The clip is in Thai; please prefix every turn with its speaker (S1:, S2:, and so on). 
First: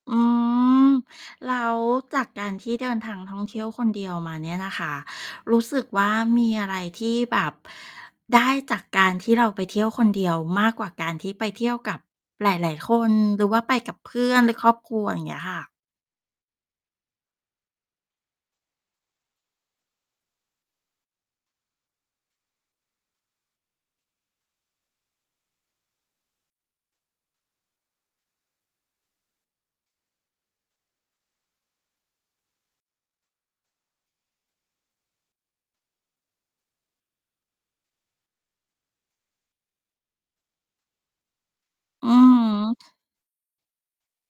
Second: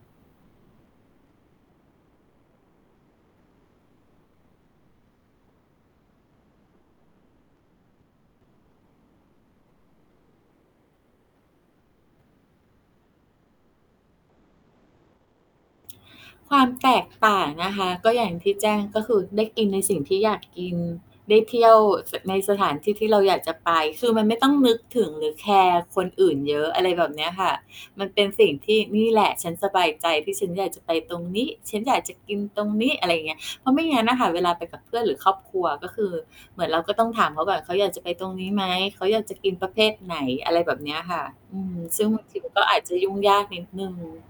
S1: อืม แล้วจากการที่เดินทางท่องเที่ยวคนเดียวมาเนี่ยนะคะ รู้สึกว่า มีอะไรที่แบบ ได้จากการที่เราไปเที่ยวคนเดียว? มากกว่าการที่ไปเที่ยวกับหลาย ๆ คน หรือว่าไปกับเพื่อน หรือครอบครัว อย่างเงี้ยค่ะ
S2: ความแตกต่างนะคะ ก็อย่างที่แจ้ง ก็คือได้กินในสิ่งที่อยาก กิน ได้เที่ยว ส ในสถานที่ที่เราอยากจะไป คือมันไม่ต้องนึกถึงหรือแคร์คนอื่นเยอะ อะไรแบบเนี้ยค่ะ มันเป็นสิ่งที่ "นี่แหละ ฉันสบายใจ ที่ฉันอยากจะไปตรงนี้ ฉันอยากจะกินตรงนี้" อะไรเงี้ย เพราะไม่งั้นน่ะค่ะ เวลาไปกับเพื่อนหรือครอบครัว ก็คือเหมือนเราก็ต้องถามเขาแบบเขาอยากจะไปตรงนี้ไหม? เขาอยากจะกินประเภทไหน? อะไรแบบเนี้ยค่ะ อืม ซึ
S1: อ
S2: ่
S1: ื
S2: ง บา
S1: อ
S2: งท
S1: ฮ
S2: ี มันก็อาจจ
S1: ึ
S2: ะยุ่งยากนิดหนึ่ง